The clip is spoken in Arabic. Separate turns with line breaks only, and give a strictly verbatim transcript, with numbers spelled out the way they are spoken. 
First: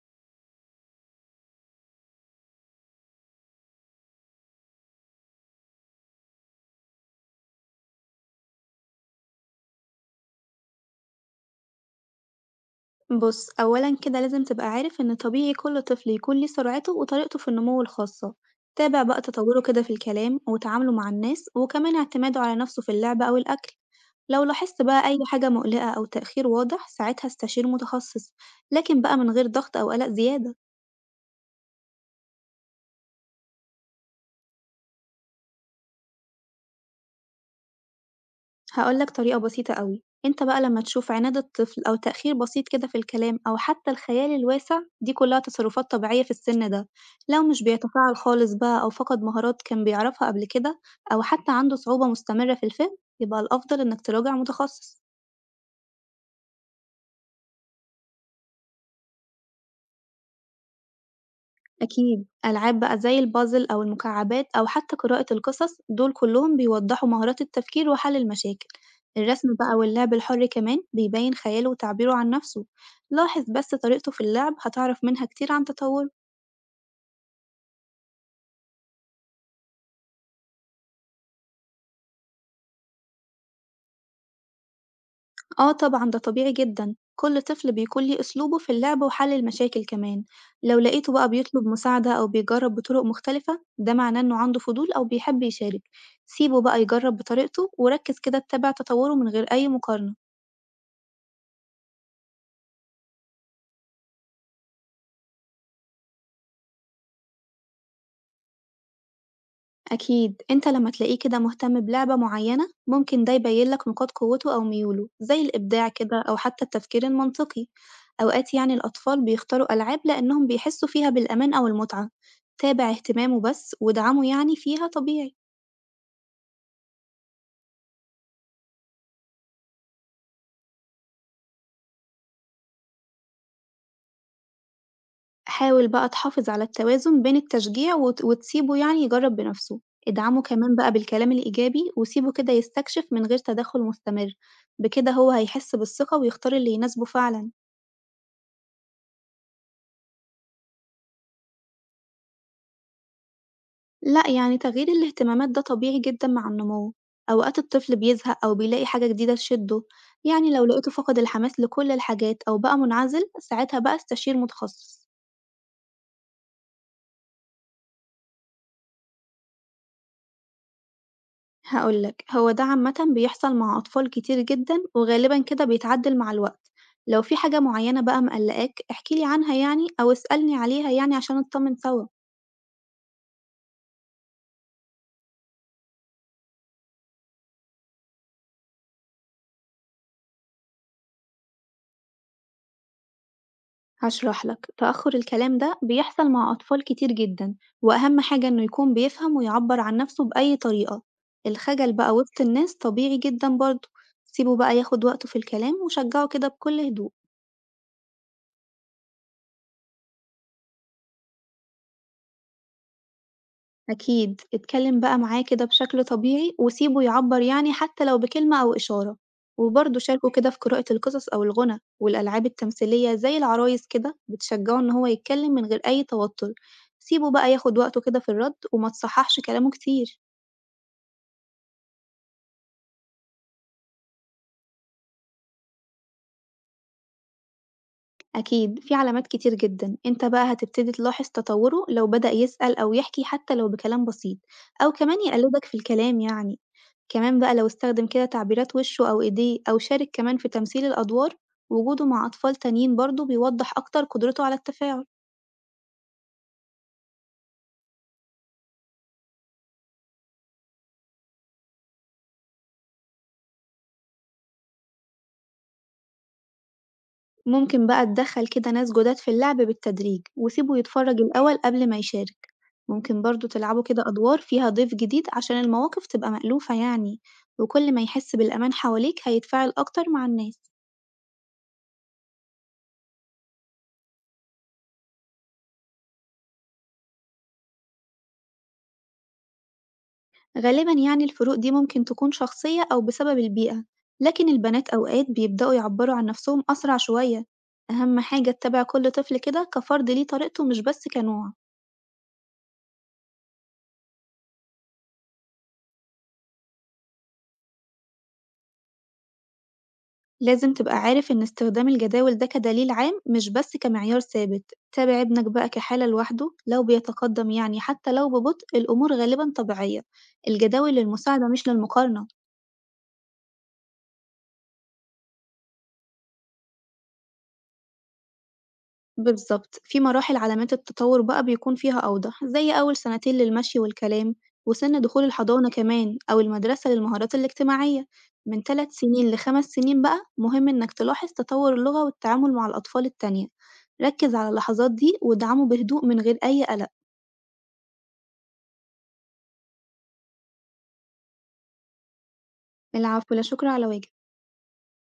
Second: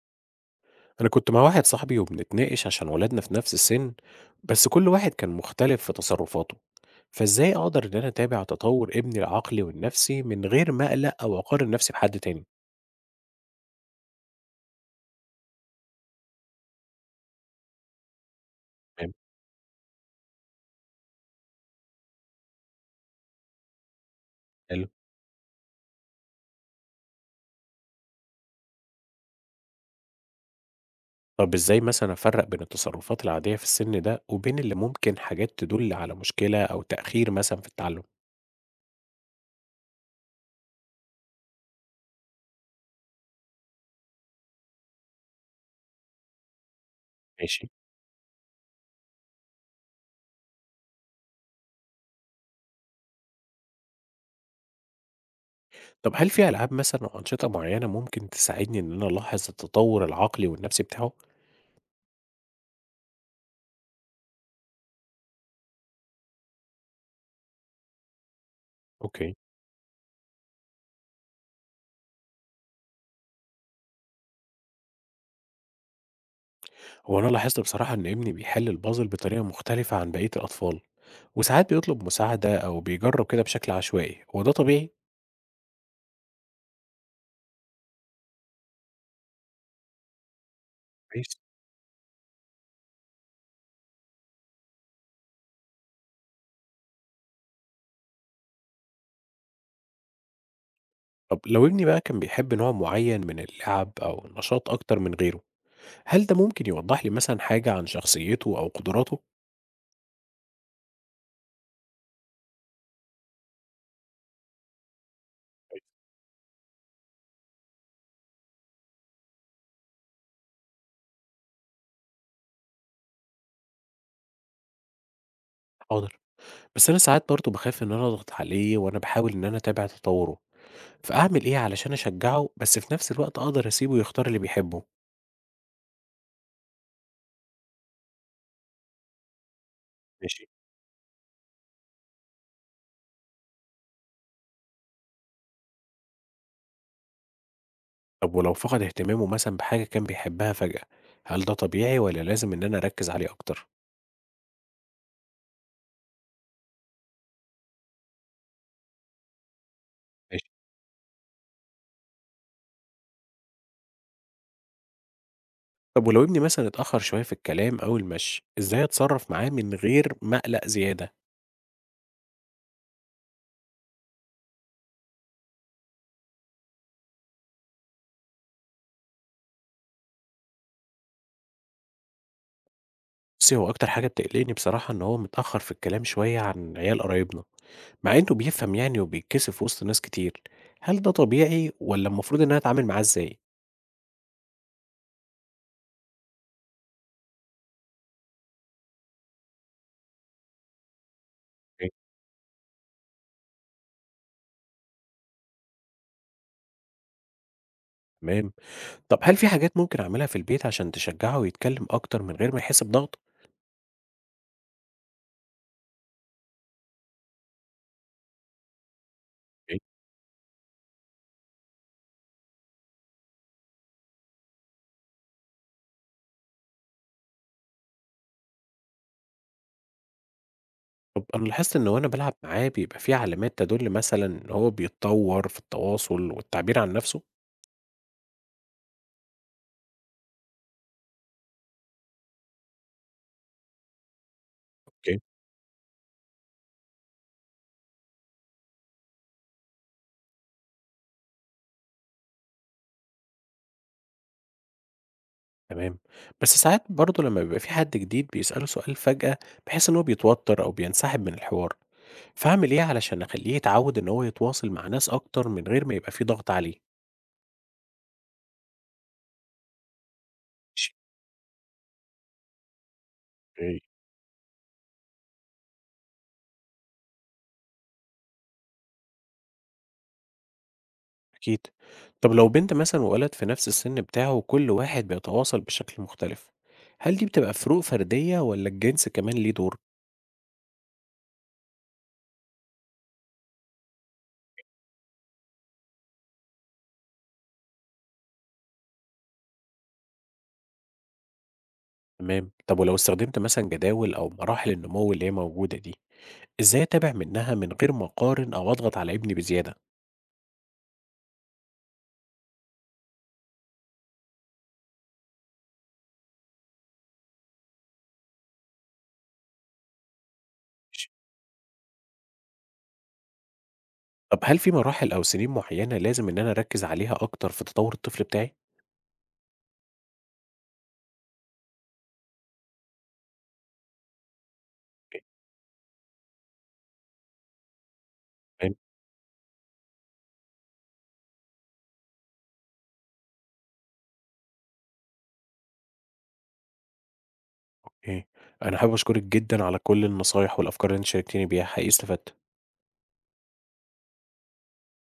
أنا كنت مع واحد صاحبي وبنتناقش عشان ولادنا في نفس السن. بس كل واحد كان مختلف في تصرفاته، فإزاي أقدر إن أنا أتابع تطور ابني العقلي والنفسي من غير ما أقلق أو أقارن نفسي بحد تاني؟
بص أولا كده لازم تبقى عارف إن طبيعي كل طفل يكون ليه سرعته وطريقته في النمو الخاصة، تابع
تمام.
بقى تطوره كده في الكلام وتعامله مع الناس وكمان اعتماده على نفسه في اللعب أو الأكل، لو لاحظت
حلو.
بقى أي حاجة مقلقة أو تأخير واضح ساعتها استشير متخصص، لكن بقى من غير ضغط أو قلق زيادة.
طب إزاي مثلا أفرق بين التصرفات العادية في السن ده وبين اللي ممكن حاجات تدل على مشكلة أو تأخير مثلا في التعلم؟
هاقول لك طريقة بسيطة أوي، أنت بقى لمّا تشوف عناد الطفل أو تأخير بسيط كده في الكلام أو حتى الخيال الواسع دي كلها تصرفات طبيعية في السن ده، لو مش
ماشي.
بيتفاعل خالص بقى أو فقد مهارات كان بيعرفها قبل كده أو حتى عنده صعوبة مستمرة في الفهم يبقى الأفضل إنك تراجع متخصص.
طب هل في ألعاب مثلا أو أنشطة معينة ممكن تساعدني إن أنا ألاحظ التطور العقلي والنفسي بتاعه؟
أكيد، ألعاب بقى زي الpuzzle أو المكعبات أو حتى قراءة القصص دول كلهم بيوضحوا مهارات التفكير وحل المشاكل،
أوكي.
الرسم بقى واللعب الحر كمان بيبين خياله وتعبيره عن نفسه، لاحظ بس طريقته في اللعب هتعرف منها كتير عن تطوره.
هو أنا لاحظت بصراحة إن ابني بيحل البازل بطريقة مختلفة عن بقية الأطفال، وساعات بيطلب مساعدة أو بيجرب كده بشكل عشوائي، هو ده طبيعي؟
آه طبعًا ده طبيعي جدًا، كل طفل بيكون ليه أسلوبه في اللعب وحل المشاكل كمان، لو لقيته بقى
كويس.
بيطلب مساعدة أو بيجرب بطرق مختلفة ده معناه إنه عنده فضول أو بيحب يشارك، سيبه بقى يجرب بطريقته وركز كده تتابع تطوره من غير أي مقارنة.
طب لو ابني بقى كان بيحب نوع معين من اللعب أو النشاط أكتر من غيره، هل ده ممكن يوضح لي مثلا حاجة عن شخصيته أو قدراته؟
أكيد، أنت لما تلاقيه كده مهتم بلعبة معينة ممكن ده يبين لك نقاط قوته أو ميوله زي الإبداع كده أو حتى التفكير المنطقي، أوقات يعني الأطفال بيختاروا ألعاب لأنهم بيحسوا فيها بالأمان أو المتعة، تابع اهتمامه بس وادعمه يعني فيها طبيعي.
حاضر، بس أنا ساعات برضه بخاف إن أنا أضغط عليه وأنا بحاول إن أنا أتابع تطوره، فأعمل إيه علشان أشجعه بس في نفس الوقت أقدر أسيبه يختار اللي بيحبه؟
حاول بقى تحافظ على التوازن بين التشجيع وت- وتسيبه يعني يجرب بنفسه، ادعمه
ماشي.
كمان بقى بالكلام الإيجابي وسيبه كده يستكشف من غير تدخل مستمر، بكده هو هيحس بالثقة ويختار اللي يناسبه فعلا.
طب ولو فقد اهتمامه مثلا بحاجة كان بيحبها فجأة، هل ده طبيعي ولا لازم إن أنا أركز عليه أكتر؟
لأ، يعني تغيير الاهتمامات ده طبيعي جدًا مع النمو، أوقات الطفل بيزهق أو بيلاقي حاجة جديدة تشده،
ماشي.
يعني لو لقيته فقد الحماس لكل الحاجات أو بقى منعزل ساعتها بقى استشير متخصص.
طب ولو ابني مثلًا اتأخّر شوية في الكلام أو المشي، إزاي أتصرّف معاه من غير ما أقلق زيادة؟
هاقول لك، هو ده عامةً بيحصل مع أطفال كتير جدًا وغالبًا كده بيتعدل مع الوقت، لو في حاجة معينة بقى مقلقاك احكِ لي عنها يعني أو اسألني عليها يعني عشان نطمن سوا.
بُصّي، هو أكتر حاجة بتقلقني بصراحة إن هو متأخّر في الكلام شوية عن عيال قرايبنا، مع إنه بيفهم يعني وبيتكسف وسط ناس كتير. هل ده طبيعي والّا المفروض إن أنا أتعامل معاه إزاي؟
هشرح لك، تأخر الكلام ده بيحصل مع أطفال كتير جدا، وأهم حاجة إنه يكون بيفهم ويعبر عن نفسه بأي طريقة.
أوكي.
الخجل بقى وسط الناس طبيعي جدا برضه. سيبه بقى ياخد وقته في الكلام وشجعه كده بكل هدوء.
تمام. طب هل في حاجات ممكن أعملها في البيت عشان تشجّعه ويتكلم أكتر من غير ما يحس بضغط؟
أكيد، اتكلم بقى معاه كده بشكل طبيعي وسيبه يعبر يعني حتى لو بكلمة أو إشارة،
أوكي.
وبرضه شاركه كده في قراءة القصص أو الغنى والألعاب التمثيلية زي العرايس، كده بتشجعه إن هو يتكلم من غير أي توتر. سيبه بقى ياخد وقته كده في الرد وما تصححش كلامه كتير.
طب أنا لاحظت إن وأنا بالعب معاه بيبقى في علامات تدُل مثلًا إن هو بيتطوّر في التواصل والتعبير عن نَفْسه.
أكيد في علامات كتير جدا، انت بقى هتبتدي تلاحظ تطوره لو بدأ يسأل أو يحكي حتى لو بكلام بسيط، أو كمان
أوكي.
يقلدك في الكلام يعني. كمان بقى لو استخدم كده تعبيرات وشه أو إيديه أو شارك كمان في تمثيل الأدوار، وجوده مع أطفال تانيين برضه بيوضح أكتر قدرته على التفاعل.
تمام، بس ساعات برضه لمّا بيبقى في حد جديد بيسأله سؤال فجأة بحيث إن هو بيتوتر أو بينسحب من الحوار، فاعمل إيه علشان أخلّيه يتعود إن هو يتواصل مع ناس أكتر من غير ما يبقى في ضغط عليه؟
ممكن بقى تدخل كده ناس جداد في اللعب بالتدريج وسيبه يتفرج الأول قبل ما يشارك، ممكن برضه
أوكي،
تلعبوا كده أدوار فيها ضيف جديد عشان المواقف تبقى مألوفة يعني، وكل ما يحس بالأمان حواليك هيتفاعل أكتر مع الناس.
أكيد. طب لو بنت مثلًا وولد في نفس السن بتاعه وكل واحد بيتواصل بشكل مختلف، هل دي بتبقى فروق فردية والّا الجنس كمان ليه دور؟
غالبًا يعني الفروق دي ممكن تكون شخصية أو بسبب البيئة، لكن البنات أوقات بيبدأوا يعبروا عن نفسهم أسرع شوية، أهم حاجة تتابع كل طفل كده كفرد ليه طريقته مش بس كنوع.
تمام، طب ولو استخدمت مثلًا جداول أو مراحل النمو اللي هي موجودة دي، إزاي أتابع منها من غير ما أقارن أو أضغط على ابني بزيادة؟
لازم تبقى عارف إن استخدام الجداول ده كدليل عام مش بس كمعيار ثابت، تابع ابنك بقى كحالة لوحده، لو بيتقدم يعني حتى لو ببطء الأمور غالبًا طبيعية، الجداول للمساعدة مش للمقارنة.
طب هل في مراحل أو سنين معيّنة لازم إن أنا أركّز عليها أكتر في تطوّر الطفل بتاعي؟
بالضبط. في مراحل علامات التطوّر بقى بيكون فيها أوضح، زي أول سنتين للمشي والكلام، وسِن دخول الحضانة كمان أو المدرسة للمهارات الاجتماعية. من ثلاث سنين لخمس سنين بقى مهم إنك تلاحظ تطوّر اللغة والتعامل مع الأطفال التانية. ركّز على اللحظات دي وادعمه بهدوء من غير أي قلق.
إمم، أنا حابب أشكرِك جدًا على كل النصايح والأفكار اللي أنتِ شاركتيني بيها، حقيقي استفدت.
العفو، لا شكر على واجب.